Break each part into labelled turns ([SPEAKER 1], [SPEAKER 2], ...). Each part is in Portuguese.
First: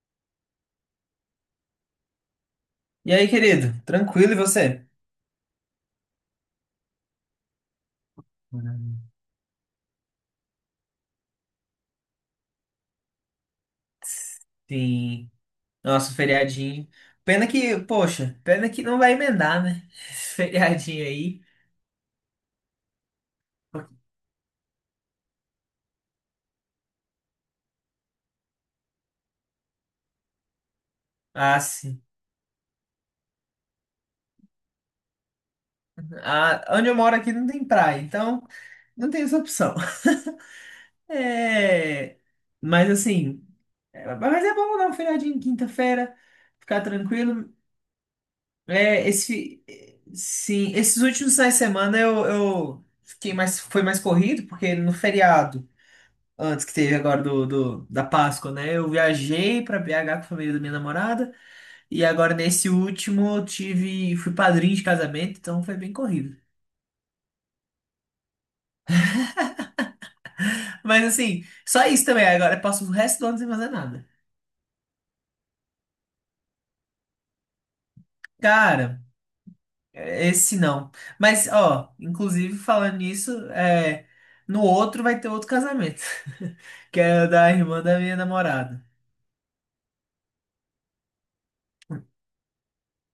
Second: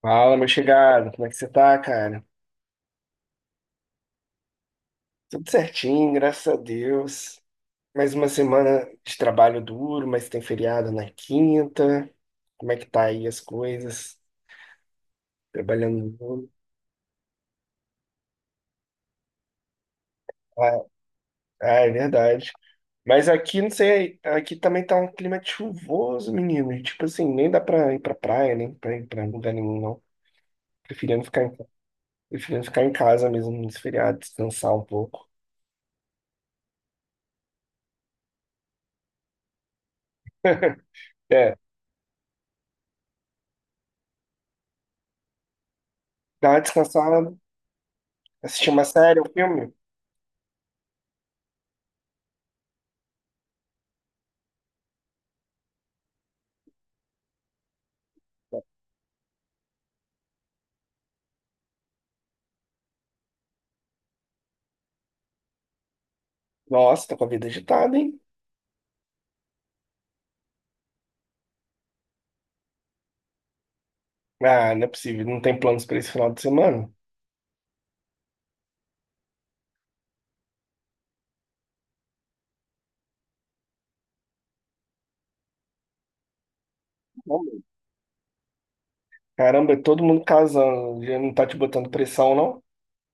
[SPEAKER 1] Fala, meu chegado, como é que você tá, cara?
[SPEAKER 2] E aí, querido? Tranquilo, e você?
[SPEAKER 1] Tudo certinho, graças a Deus. Mais uma semana
[SPEAKER 2] Maravilha.
[SPEAKER 1] de trabalho duro, mas tem feriado na quinta. Como é que tá aí as coisas?
[SPEAKER 2] Sim.
[SPEAKER 1] Trabalhando
[SPEAKER 2] Nossa,
[SPEAKER 1] muito.
[SPEAKER 2] feriadinho. Poxa, pena que não vai emendar, né? Esse
[SPEAKER 1] Ah,
[SPEAKER 2] feriadinho aí.
[SPEAKER 1] ah, é verdade. Mas aqui, não sei, aqui também tá um clima de chuvoso, menino. E, tipo assim, nem dá pra ir pra praia, nem pra ir pra lugar nenhum, não. Preferindo ficar em,
[SPEAKER 2] Ah, sim.
[SPEAKER 1] preferindo ficar em casa mesmo nesse feriado, descansar um pouco.
[SPEAKER 2] Ah, onde eu moro aqui não tem praia, então não tem essa opção.
[SPEAKER 1] É,
[SPEAKER 2] É. Mas assim, mas é bom dar um feriadinho em quinta-feira,
[SPEAKER 1] dá uma
[SPEAKER 2] ficar
[SPEAKER 1] descansada,
[SPEAKER 2] tranquilo.
[SPEAKER 1] assistir uma
[SPEAKER 2] É,
[SPEAKER 1] série, um filme.
[SPEAKER 2] sim, esses últimos finais de semana eu fiquei mais, foi mais corrido, porque no feriado. Antes que teve agora da Páscoa, né? Eu viajei pra BH com a família da minha namorada, e agora nesse último eu fui padrinho de casamento, então foi bem corrido.
[SPEAKER 1] Nossa, tá com a vida agitada, hein?
[SPEAKER 2] Mas assim, só isso também. Agora eu passo o resto do ano sem fazer nada.
[SPEAKER 1] Ah, não é possível. Não tem planos pra esse final de semana?
[SPEAKER 2] Cara, esse não. Mas ó, inclusive falando nisso, no outro vai ter outro casamento, que é o
[SPEAKER 1] Não,
[SPEAKER 2] da
[SPEAKER 1] meu.
[SPEAKER 2] irmã da minha namorada.
[SPEAKER 1] Caramba, é todo mundo casando. Já não tá te botando pressão, não?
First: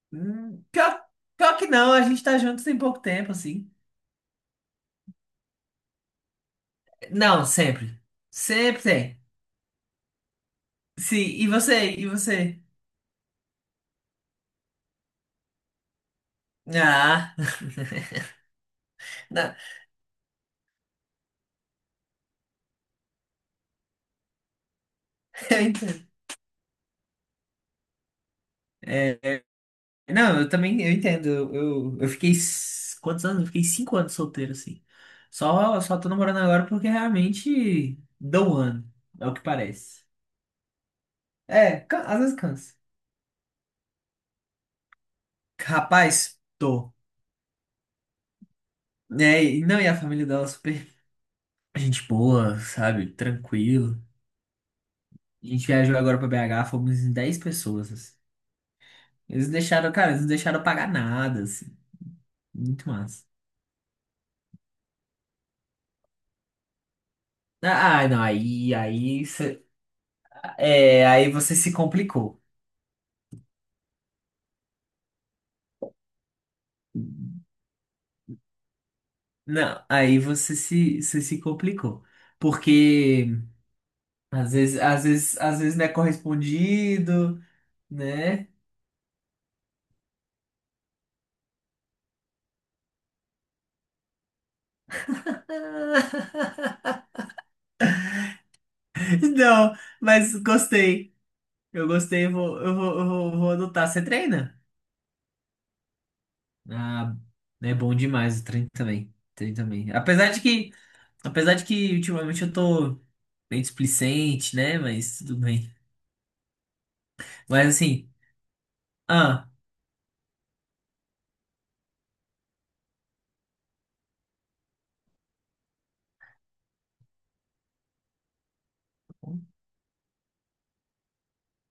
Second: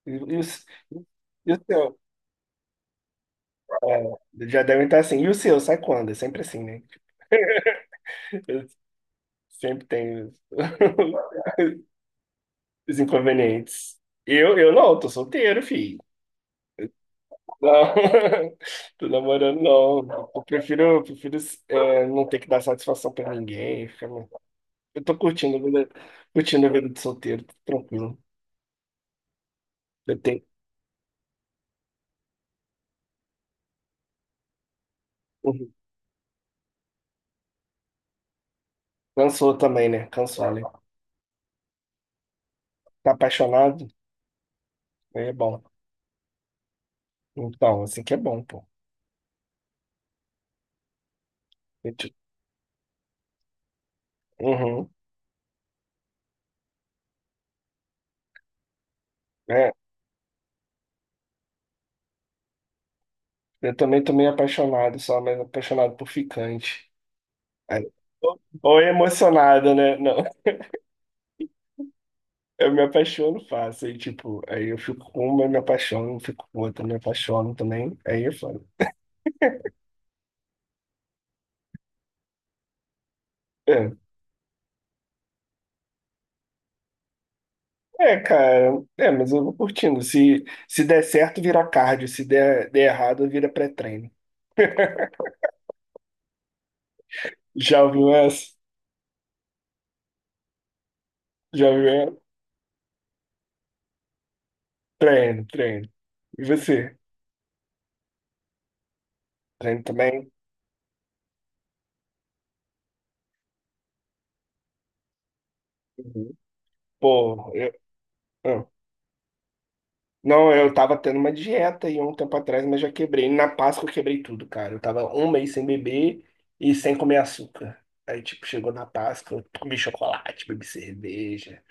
[SPEAKER 1] E, e o,
[SPEAKER 2] Hum,
[SPEAKER 1] s-
[SPEAKER 2] pior,
[SPEAKER 1] e
[SPEAKER 2] pior
[SPEAKER 1] o
[SPEAKER 2] que não,
[SPEAKER 1] seu?
[SPEAKER 2] a gente tá junto tem pouco tempo, assim.
[SPEAKER 1] É, já devem estar assim. E o seu? Sai quando? É sempre assim, né?
[SPEAKER 2] Não, sempre.
[SPEAKER 1] Eu
[SPEAKER 2] Sempre tem.
[SPEAKER 1] sempre tenho os
[SPEAKER 2] Sim, e você? E você?
[SPEAKER 1] os inconvenientes. Eu não, tô solteiro, filho.
[SPEAKER 2] Ah,
[SPEAKER 1] Não, tô
[SPEAKER 2] não,
[SPEAKER 1] namorando, não. Eu prefiro não ter que dar satisfação pra ninguém. Ficar Eu tô
[SPEAKER 2] eu entendo.
[SPEAKER 1] curtindo a vida de solteiro, tô tranquilo.
[SPEAKER 2] É,
[SPEAKER 1] Eu
[SPEAKER 2] não,
[SPEAKER 1] tenho.
[SPEAKER 2] eu também eu entendo. Eu fiquei. Quantos anos? Eu fiquei 5 anos solteiro, assim.
[SPEAKER 1] Uhum.
[SPEAKER 2] Só tô namorando agora porque realmente dou um ano. É o que
[SPEAKER 1] Cansou também,
[SPEAKER 2] parece.
[SPEAKER 1] né? Cansou, né?
[SPEAKER 2] É, às vezes cansa.
[SPEAKER 1] Tá apaixonado? Aí é bom.
[SPEAKER 2] Rapaz, tô.
[SPEAKER 1] Então, assim que é bom, pô.
[SPEAKER 2] É, e não, e a família dela é super
[SPEAKER 1] Eu
[SPEAKER 2] gente
[SPEAKER 1] te-
[SPEAKER 2] boa, sabe? Tranquilo.
[SPEAKER 1] Uhum.
[SPEAKER 2] A gente viajou agora pra BH, fomos em 10 pessoas, assim.
[SPEAKER 1] É,
[SPEAKER 2] Cara, eles não deixaram eu pagar nada, assim. Muito massa.
[SPEAKER 1] eu também tô meio apaixonado, só mais apaixonado por ficante. Aí-
[SPEAKER 2] Ah, não,
[SPEAKER 1] Ou
[SPEAKER 2] aí,
[SPEAKER 1] ou é
[SPEAKER 2] aí, cê-
[SPEAKER 1] emocionado, né? Não.
[SPEAKER 2] é, aí você se complicou.
[SPEAKER 1] Eu me apaixono fácil. Aí, tipo, aí eu fico com uma, eu me apaixono, fico com outra, me apaixono também. Aí eu falo.
[SPEAKER 2] Não, aí você se complicou. Porque às vezes não é correspondido,
[SPEAKER 1] É,
[SPEAKER 2] né?
[SPEAKER 1] cara, é, mas eu vou curtindo. Se der certo, vira cardio. Se der errado, vira pré-treino. Já ouviu essa?
[SPEAKER 2] Não, mas gostei.
[SPEAKER 1] Já
[SPEAKER 2] Eu
[SPEAKER 1] ouviu
[SPEAKER 2] gostei,
[SPEAKER 1] essa?
[SPEAKER 2] vou adotar. Você treina?
[SPEAKER 1] Treino, treino. E você?
[SPEAKER 2] Ah, é bom demais o treino também. Treino
[SPEAKER 1] Treino
[SPEAKER 2] também.
[SPEAKER 1] também?
[SPEAKER 2] Apesar de que ultimamente eu tô meio displicente, né? Mas tudo bem.
[SPEAKER 1] Uhum. Pô,
[SPEAKER 2] Mas
[SPEAKER 1] eu,
[SPEAKER 2] assim,
[SPEAKER 1] ah.
[SPEAKER 2] ah.
[SPEAKER 1] não, eu tava tendo uma dieta aí um tempo atrás, mas já quebrei. Na Páscoa eu quebrei tudo, cara. Eu tava um mês sem beber e sem comer açúcar. Aí, tipo, chegou na Páscoa, eu comi chocolate, bebi cerveja.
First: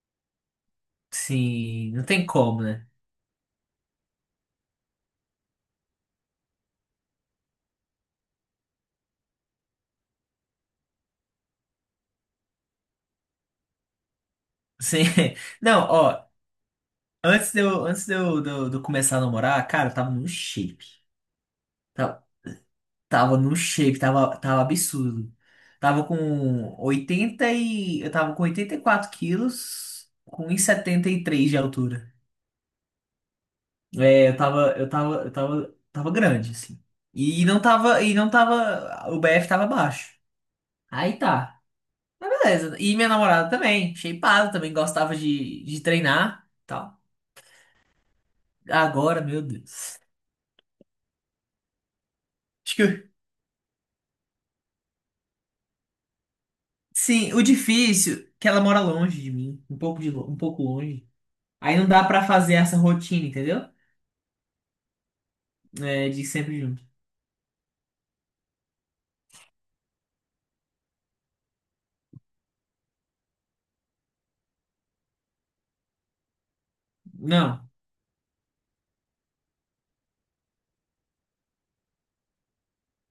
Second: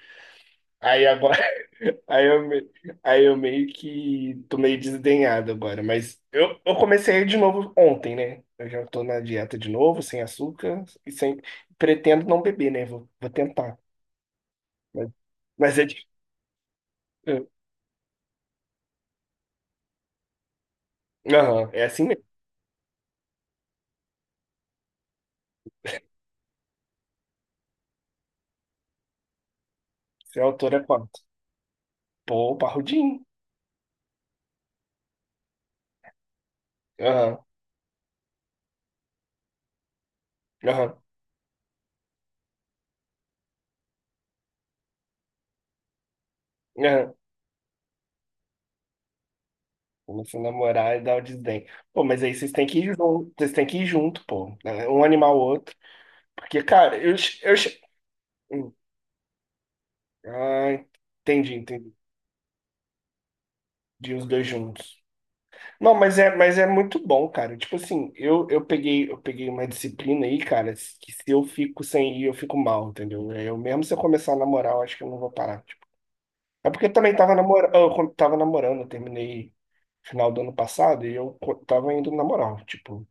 [SPEAKER 1] Aí agora.
[SPEAKER 2] Sim, não
[SPEAKER 1] Aí
[SPEAKER 2] tem
[SPEAKER 1] eu,
[SPEAKER 2] como,
[SPEAKER 1] me-
[SPEAKER 2] né?
[SPEAKER 1] aí eu meio que tô meio desdenhado agora, mas eu comecei de novo ontem, né? Eu já tô na dieta de novo, sem açúcar e sem. Pretendo não beber, né? Vou tentar.
[SPEAKER 2] Sim.
[SPEAKER 1] Mas, mas
[SPEAKER 2] Não,
[SPEAKER 1] é difícil.
[SPEAKER 2] ó, antes de eu, de eu- de eu começar a namorar, cara, eu tava num shape.
[SPEAKER 1] Aham, é assim mesmo.
[SPEAKER 2] Tava, tava num shape, tava absurdo. Tava com 80 e... Eu tava com 84 quilos,
[SPEAKER 1] Você é
[SPEAKER 2] com um e
[SPEAKER 1] autor é
[SPEAKER 2] setenta
[SPEAKER 1] quanto?
[SPEAKER 2] e três de altura.
[SPEAKER 1] Pô, parrudinho.
[SPEAKER 2] É, eu tava grande, assim.
[SPEAKER 1] Aham,
[SPEAKER 2] E não tava, o BF tava baixo.
[SPEAKER 1] aham,
[SPEAKER 2] Aí tá. Mas beleza. E minha namorada também, shapeada, também gostava de treinar.
[SPEAKER 1] aham.
[SPEAKER 2] Agora, meu Deus.
[SPEAKER 1] Começa a namorar e dá o desdém. Pô, mas aí vocês têm
[SPEAKER 2] Acho
[SPEAKER 1] que
[SPEAKER 2] que
[SPEAKER 1] ir
[SPEAKER 2] eu-
[SPEAKER 1] junto, vocês têm que ir junto, pô, né? Um animal o outro. Porque, cara, eu.
[SPEAKER 2] sim,
[SPEAKER 1] che-
[SPEAKER 2] o
[SPEAKER 1] eu che-
[SPEAKER 2] difícil é que ela
[SPEAKER 1] Hum,
[SPEAKER 2] mora longe de mim, um pouco
[SPEAKER 1] Ah,
[SPEAKER 2] longe.
[SPEAKER 1] entendi,
[SPEAKER 2] Aí não
[SPEAKER 1] entendi.
[SPEAKER 2] dá pra fazer essa rotina, entendeu?
[SPEAKER 1] De os dois juntos. Não,
[SPEAKER 2] É,
[SPEAKER 1] mas
[SPEAKER 2] de
[SPEAKER 1] é, mas
[SPEAKER 2] sempre
[SPEAKER 1] é
[SPEAKER 2] junto.
[SPEAKER 1] muito bom, cara. Tipo assim, eu peguei uma disciplina aí, cara, que se eu fico sem ir, eu fico mal, entendeu? É, eu mesmo se eu começar a namorar, eu acho que eu não vou parar. Tipo. É porque eu também tava
[SPEAKER 2] Não.
[SPEAKER 1] namorando, eu tava namorando, eu terminei final do ano passado e tava indo na moral, tipo,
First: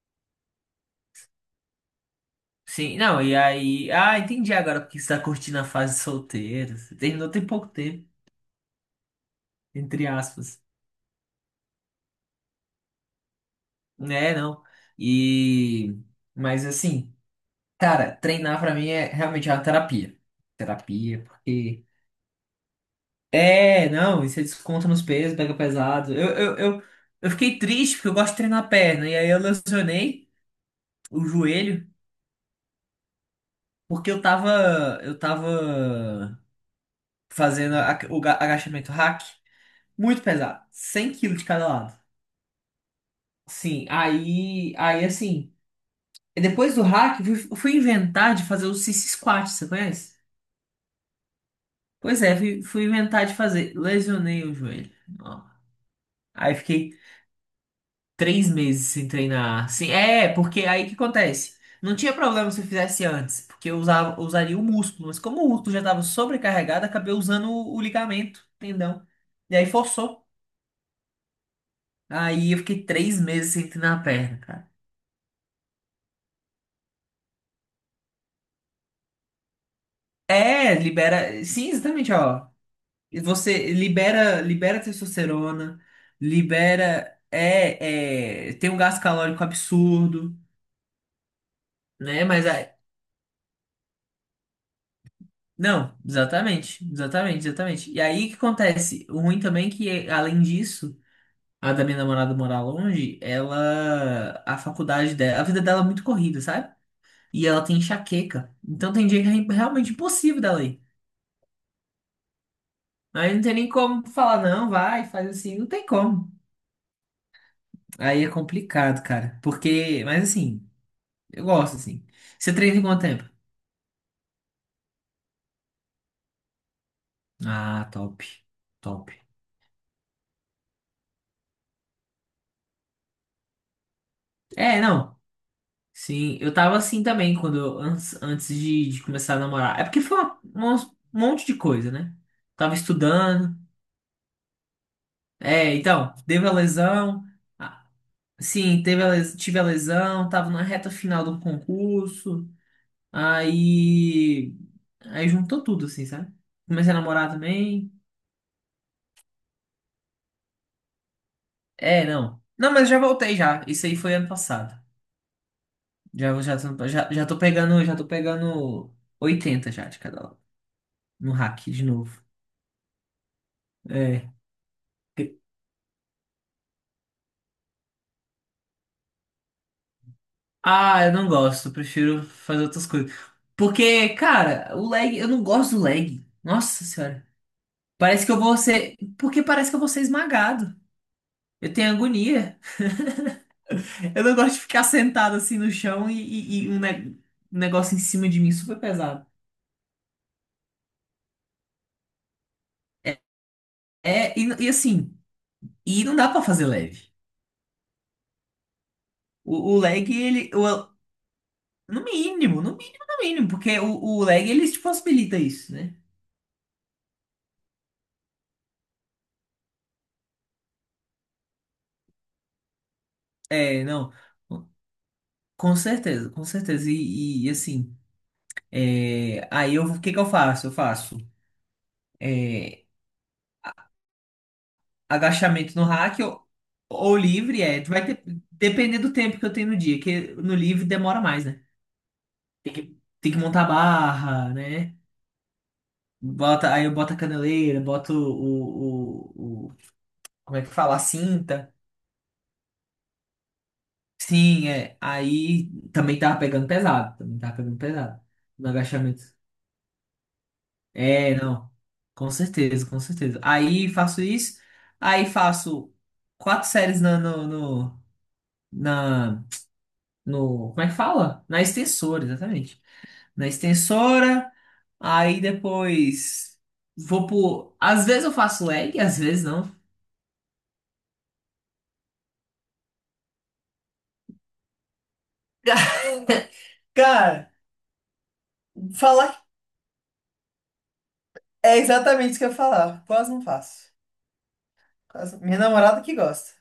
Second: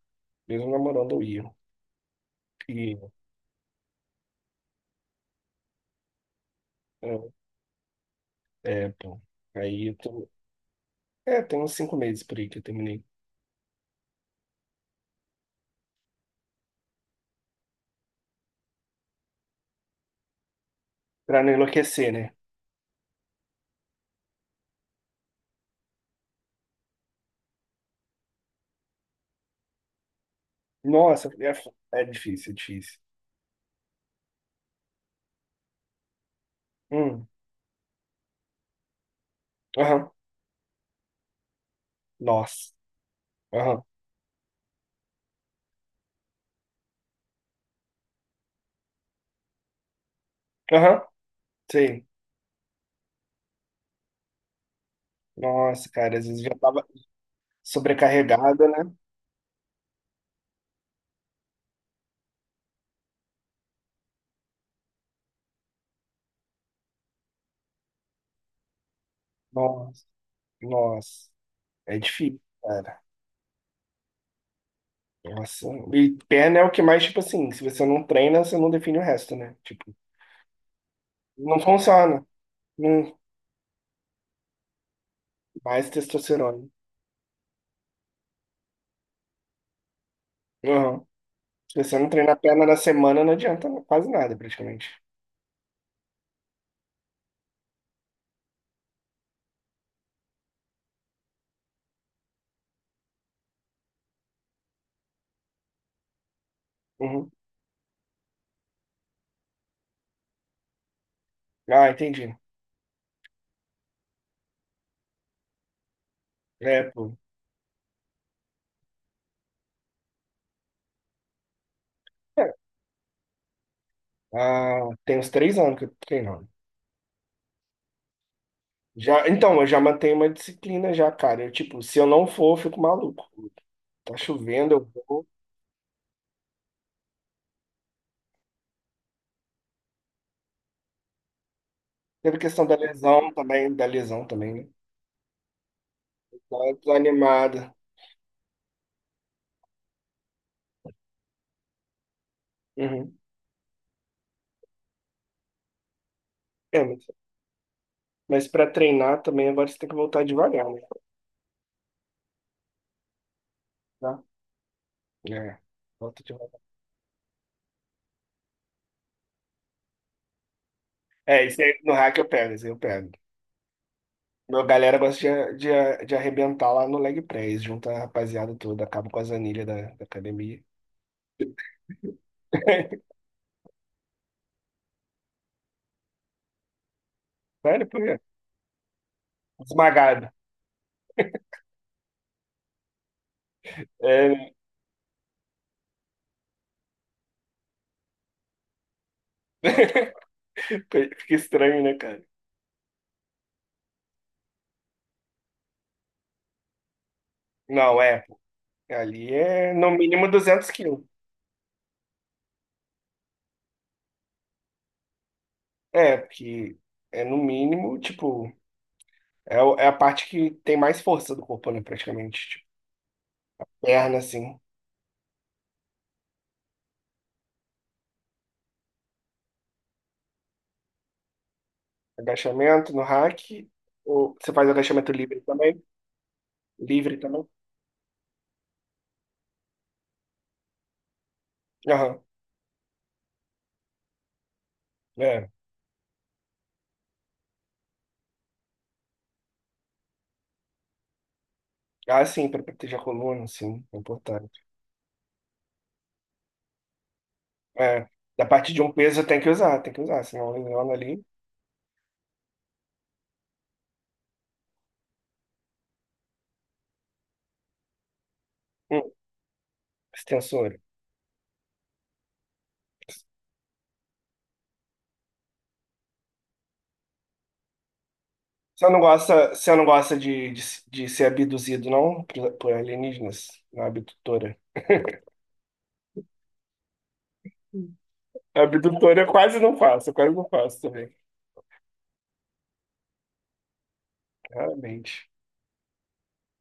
[SPEAKER 1] mesmo namorando eu ia.
[SPEAKER 2] Sim,
[SPEAKER 1] E
[SPEAKER 2] não, e aí, ah, entendi agora porque você tá curtindo a fase solteira. Você terminou
[SPEAKER 1] é,
[SPEAKER 2] tem pouco tempo,
[SPEAKER 1] pô, aí eu
[SPEAKER 2] entre
[SPEAKER 1] tô,
[SPEAKER 2] aspas.
[SPEAKER 1] tem uns 5 meses por aí que eu terminei.
[SPEAKER 2] Né, não. E mas assim, cara, treinar pra mim é realmente uma terapia. Terapia,
[SPEAKER 1] Pra não
[SPEAKER 2] porque.
[SPEAKER 1] enlouquecer, né?
[SPEAKER 2] É, não, e você desconta nos pesos, pega pesado. Eu fiquei triste porque eu gosto de treinar a perna. E aí eu lesionei o
[SPEAKER 1] Nossa,
[SPEAKER 2] joelho
[SPEAKER 1] é difícil.
[SPEAKER 2] porque eu tava
[SPEAKER 1] Hum,
[SPEAKER 2] fazendo o agachamento hack
[SPEAKER 1] aham,
[SPEAKER 2] muito pesado, 100 quilos de cada lado.
[SPEAKER 1] nossa, aham.
[SPEAKER 2] Sim, aí assim, depois do hack, eu fui inventar de fazer o sissy squat, você conhece?
[SPEAKER 1] Aham. Sei.
[SPEAKER 2] Pois é, fui inventar de fazer. Lesionei o joelho. Ó.
[SPEAKER 1] Nossa, cara, às vezes já
[SPEAKER 2] Aí
[SPEAKER 1] tava
[SPEAKER 2] fiquei Três
[SPEAKER 1] sobrecarregada,
[SPEAKER 2] meses
[SPEAKER 1] né?
[SPEAKER 2] sem treinar. Sim, é, porque aí o que acontece? Não tinha problema se eu fizesse antes, porque eu usava, eu usaria o músculo, mas como o músculo já estava sobrecarregado, acabei usando o ligamento, tendão. E aí
[SPEAKER 1] Nossa,
[SPEAKER 2] forçou.
[SPEAKER 1] nossa. É difícil,
[SPEAKER 2] Aí eu fiquei
[SPEAKER 1] cara.
[SPEAKER 2] 3 meses sem treinar a perna, cara.
[SPEAKER 1] Nossa. E perna é o que mais, tipo assim, se você não treina, você não define o resto, né? Tipo,
[SPEAKER 2] É, libera.
[SPEAKER 1] não
[SPEAKER 2] Sim, exatamente,
[SPEAKER 1] funciona.
[SPEAKER 2] ó.
[SPEAKER 1] Hum,
[SPEAKER 2] Você libera, libera testosterona,
[SPEAKER 1] mais testosterona.
[SPEAKER 2] libera. É, tem um gasto calórico absurdo,
[SPEAKER 1] Uhum. Se você não
[SPEAKER 2] né?
[SPEAKER 1] treinar a
[SPEAKER 2] Mas.
[SPEAKER 1] perna na semana, não adianta quase nada, praticamente.
[SPEAKER 2] Não, exatamente, exatamente, exatamente. E aí o que acontece? O ruim também é que, além disso, a da minha namorada morar longe, ela, a faculdade dela, a vida dela é muito corrida, sabe?
[SPEAKER 1] Uhum.
[SPEAKER 2] E ela tem enxaqueca. Então tem dia que é realmente impossível dela ir.
[SPEAKER 1] Ah, entendi.
[SPEAKER 2] Aí não tem nem como falar, não, vai, faz assim, não tem como.
[SPEAKER 1] É, pô.
[SPEAKER 2] Aí é complicado, cara. Mas assim, eu gosto assim.
[SPEAKER 1] É.
[SPEAKER 2] Você treina em quanto tempo?
[SPEAKER 1] Ah, tem uns 3 anos que eu tô treinando.
[SPEAKER 2] Ah, top, top.
[SPEAKER 1] Já, então, eu já mantenho uma disciplina já, cara. Eu, tipo, se eu não for, eu fico maluco. Tá chovendo,
[SPEAKER 2] É,
[SPEAKER 1] eu
[SPEAKER 2] não.
[SPEAKER 1] vou.
[SPEAKER 2] Sim, eu tava assim também quando antes de começar a namorar. É porque foi um monte de coisa, né?
[SPEAKER 1] Teve questão
[SPEAKER 2] Tava estudando.
[SPEAKER 1] da lesão também, né?
[SPEAKER 2] É, então, teve a
[SPEAKER 1] Tá
[SPEAKER 2] lesão.
[SPEAKER 1] desanimada.
[SPEAKER 2] Ah, sim, tive a lesão, tava na reta final do concurso.
[SPEAKER 1] Uhum.
[SPEAKER 2] Aí, aí juntou tudo assim, sabe?
[SPEAKER 1] É,
[SPEAKER 2] Comecei a
[SPEAKER 1] mas,
[SPEAKER 2] namorar também.
[SPEAKER 1] mas para treinar também agora você tem que voltar devagar, né?
[SPEAKER 2] É, não. Não, mas já voltei já. Isso aí foi
[SPEAKER 1] Tá?
[SPEAKER 2] ano passado.
[SPEAKER 1] É, volta
[SPEAKER 2] Já já
[SPEAKER 1] devagar.
[SPEAKER 2] tô- já, já tô pegando, já tô pegando 80 já de cada lado no
[SPEAKER 1] É,
[SPEAKER 2] hack
[SPEAKER 1] isso aí
[SPEAKER 2] de
[SPEAKER 1] no hack
[SPEAKER 2] novo.
[SPEAKER 1] eu pego, isso aí eu pego.
[SPEAKER 2] É.
[SPEAKER 1] Meu galera gosta de arrebentar lá no leg press, junta a rapaziada toda, acaba com as anilhas da academia.
[SPEAKER 2] Ah, eu não gosto, eu prefiro fazer outras coisas. Porque, cara, o lag, eu não gosto do lag. Nossa senhora.
[SPEAKER 1] Sério, por quê?
[SPEAKER 2] Parece que eu vou ser. Porque parece que eu vou ser
[SPEAKER 1] Esmagado.
[SPEAKER 2] esmagado. Eu tenho agonia. Eu
[SPEAKER 1] É,
[SPEAKER 2] não
[SPEAKER 1] né?
[SPEAKER 2] gosto de ficar sentado assim no chão e um negócio em cima de mim super pesado.
[SPEAKER 1] Fica estranho, né, cara?
[SPEAKER 2] É, e assim, e não dá pra fazer leve.
[SPEAKER 1] Não, é. Ali
[SPEAKER 2] O,
[SPEAKER 1] é
[SPEAKER 2] o
[SPEAKER 1] no
[SPEAKER 2] lag,
[SPEAKER 1] mínimo 200 quilos.
[SPEAKER 2] no mínimo, no mínimo, no mínimo. Porque o lag, ele te possibilita isso, né?
[SPEAKER 1] É, porque é no mínimo, tipo, é a parte que tem mais força do corpo, né, praticamente. Tipo,
[SPEAKER 2] É, não.
[SPEAKER 1] perna, assim.
[SPEAKER 2] Com certeza, com certeza. E, assim. É, o que que eu faço? Eu faço é,
[SPEAKER 1] Agachamento no rack. Ou você faz agachamento livre
[SPEAKER 2] agachamento
[SPEAKER 1] também?
[SPEAKER 2] no rack ou
[SPEAKER 1] Livre também?
[SPEAKER 2] livre, vai depender do tempo que eu tenho no dia, que no livre demora mais, né?
[SPEAKER 1] Aham.
[SPEAKER 2] Tem que montar a barra, né?
[SPEAKER 1] É.
[SPEAKER 2] Bota, aí eu boto a caneleira, boto, como é que fala? A cinta.
[SPEAKER 1] Ah, sim, pra proteger a coluna, sim, é importante.
[SPEAKER 2] Sim, é. Aí também tava pegando pesado, também tava pegando
[SPEAKER 1] É.
[SPEAKER 2] pesado
[SPEAKER 1] Da
[SPEAKER 2] no
[SPEAKER 1] parte de um peso
[SPEAKER 2] agachamento.
[SPEAKER 1] tem que usar, senão lesiona ali.
[SPEAKER 2] É, não. Com certeza, com certeza. Aí faço isso. Aí faço quatro séries na, no, no,
[SPEAKER 1] Hum,
[SPEAKER 2] na, no.
[SPEAKER 1] extensor.
[SPEAKER 2] Como é que fala? Na extensora, exatamente. Na extensora. Aí depois vou por. Às vezes eu faço
[SPEAKER 1] Você
[SPEAKER 2] leg,
[SPEAKER 1] não
[SPEAKER 2] às vezes
[SPEAKER 1] gosta,
[SPEAKER 2] não.
[SPEAKER 1] você não gosta de ser abduzido, não? Por alienígenas, na abdutora.
[SPEAKER 2] Cara,
[SPEAKER 1] Abdutor eu
[SPEAKER 2] falar
[SPEAKER 1] quase não faço, eu quase não faço também,
[SPEAKER 2] é exatamente isso que eu ia falar. Quase não faço.
[SPEAKER 1] realmente.
[SPEAKER 2] Minha namorada que gosta.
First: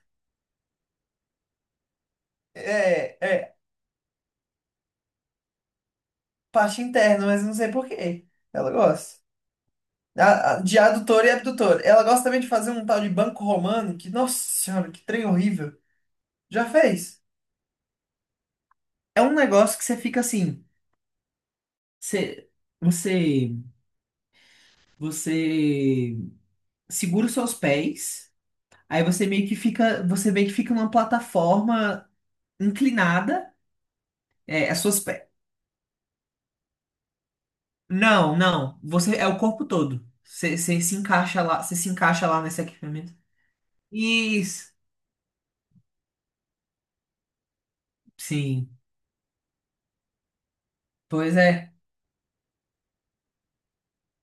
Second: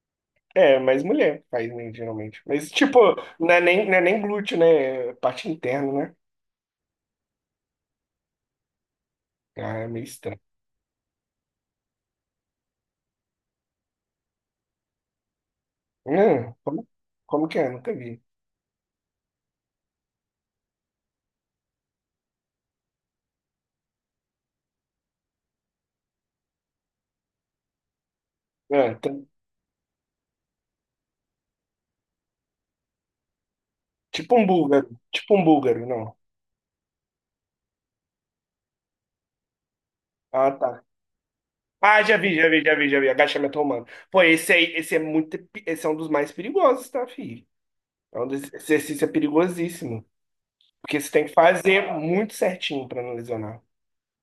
[SPEAKER 1] É, mas mulher faz, né, geralmente. Mas, tipo,
[SPEAKER 2] É,
[SPEAKER 1] não
[SPEAKER 2] é
[SPEAKER 1] é nem, não é nem glúteo, né? É parte interna, né?
[SPEAKER 2] parte interna, mas não sei por quê. Ela gosta.
[SPEAKER 1] Ah, é meio estranho.
[SPEAKER 2] De adutor e abdutor. Ela gosta também de fazer um tal de banco romano, que, nossa senhora, que trem horrível.
[SPEAKER 1] Hum,
[SPEAKER 2] Já
[SPEAKER 1] como,
[SPEAKER 2] fez?
[SPEAKER 1] como que é? Nunca vi.
[SPEAKER 2] É um negócio que você fica assim, você, você, você segura os seus pés,
[SPEAKER 1] Ah,
[SPEAKER 2] aí
[SPEAKER 1] tá-
[SPEAKER 2] você meio que fica numa plataforma inclinada,
[SPEAKER 1] tipo um
[SPEAKER 2] as
[SPEAKER 1] búlgaro.
[SPEAKER 2] suas pés.
[SPEAKER 1] Tipo um búlgaro, não.
[SPEAKER 2] Não, não, você é o corpo todo.
[SPEAKER 1] Ah,
[SPEAKER 2] Você
[SPEAKER 1] tá.
[SPEAKER 2] se encaixa lá,
[SPEAKER 1] Ah, já vi, já vi,
[SPEAKER 2] nesse
[SPEAKER 1] já vi, já vi.
[SPEAKER 2] equipamento.
[SPEAKER 1] Agachamento romano. Pô, esse aí,
[SPEAKER 2] Isso,
[SPEAKER 1] esse é um dos mais perigosos, tá, filho? Esse
[SPEAKER 2] sim.
[SPEAKER 1] exercício é perigosíssimo. Porque você tem que
[SPEAKER 2] Pois é.
[SPEAKER 1] fazer muito certinho pra não lesionar.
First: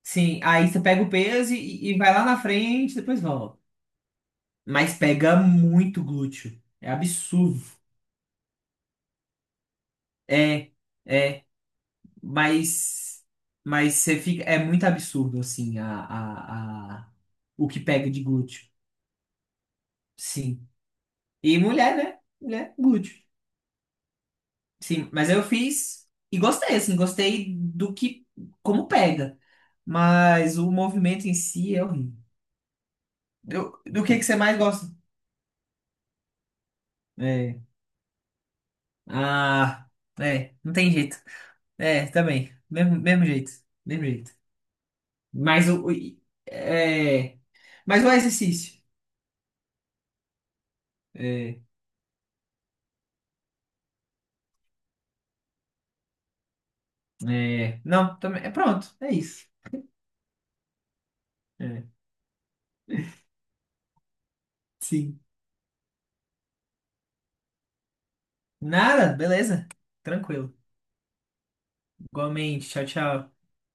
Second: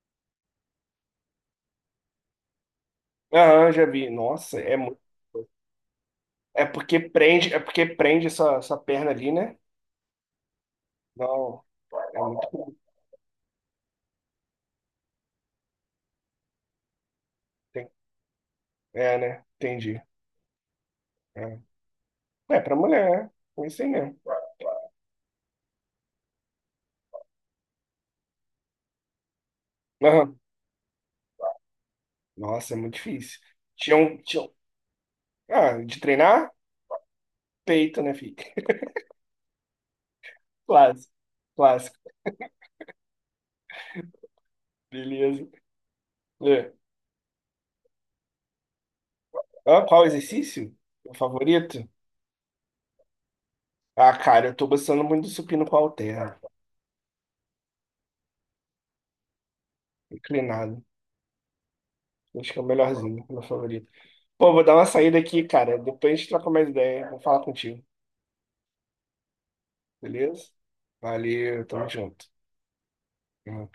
[SPEAKER 2] Sim, aí você pega o peso e vai lá na frente, depois volta.
[SPEAKER 1] Aham, já vi. Nossa, é.
[SPEAKER 2] Mas pega muito glúteo.
[SPEAKER 1] É
[SPEAKER 2] É
[SPEAKER 1] porque prende, é
[SPEAKER 2] absurdo.
[SPEAKER 1] porque prende essa perna ali, né?
[SPEAKER 2] É, é,
[SPEAKER 1] Não, é muito.
[SPEAKER 2] mas, mas você fica. É muito absurdo, assim, o que
[SPEAKER 1] tem-
[SPEAKER 2] pega de glúteo.
[SPEAKER 1] é, né? Entendi.
[SPEAKER 2] Sim. E
[SPEAKER 1] É,
[SPEAKER 2] mulher, né?
[SPEAKER 1] é
[SPEAKER 2] Mulher,
[SPEAKER 1] pra
[SPEAKER 2] glúteo.
[SPEAKER 1] mulher, né? É isso aí mesmo.
[SPEAKER 2] Sim, mas eu fiz e gostei, assim, gostei como pega.
[SPEAKER 1] Aham.
[SPEAKER 2] Mas o movimento em si é horrível.
[SPEAKER 1] Nossa, é muito difícil.
[SPEAKER 2] Do,
[SPEAKER 1] Tinha
[SPEAKER 2] do
[SPEAKER 1] um,
[SPEAKER 2] que você
[SPEAKER 1] tinha um-
[SPEAKER 2] mais gosta?
[SPEAKER 1] Ah, de treinar?
[SPEAKER 2] É.
[SPEAKER 1] Peito, né, filho?
[SPEAKER 2] Ah, é, não tem
[SPEAKER 1] Clássico,
[SPEAKER 2] jeito. É,
[SPEAKER 1] clássico.
[SPEAKER 2] também. Mesmo, mesmo jeito. Mesmo jeito.
[SPEAKER 1] Beleza.
[SPEAKER 2] Mas o. o-
[SPEAKER 1] É.
[SPEAKER 2] É, mas o exercício.
[SPEAKER 1] Ah, qual exercício? Meu
[SPEAKER 2] É,
[SPEAKER 1] favorito? Ah, cara, eu tô gostando muito do supino com halter.
[SPEAKER 2] é, não, também. É pronto. É isso.
[SPEAKER 1] Inclinado.
[SPEAKER 2] É,
[SPEAKER 1] Acho que é o melhorzinho, meu favorito. Pô, vou dar uma saída
[SPEAKER 2] sim.
[SPEAKER 1] aqui, cara. Depois a gente troca mais ideia. Vou falar contigo.
[SPEAKER 2] Nada, beleza.
[SPEAKER 1] Beleza?
[SPEAKER 2] Tranquilo.
[SPEAKER 1] Valeu, tamo junto.
[SPEAKER 2] Igualmente. Tchau, tchau.
[SPEAKER 1] Uhum.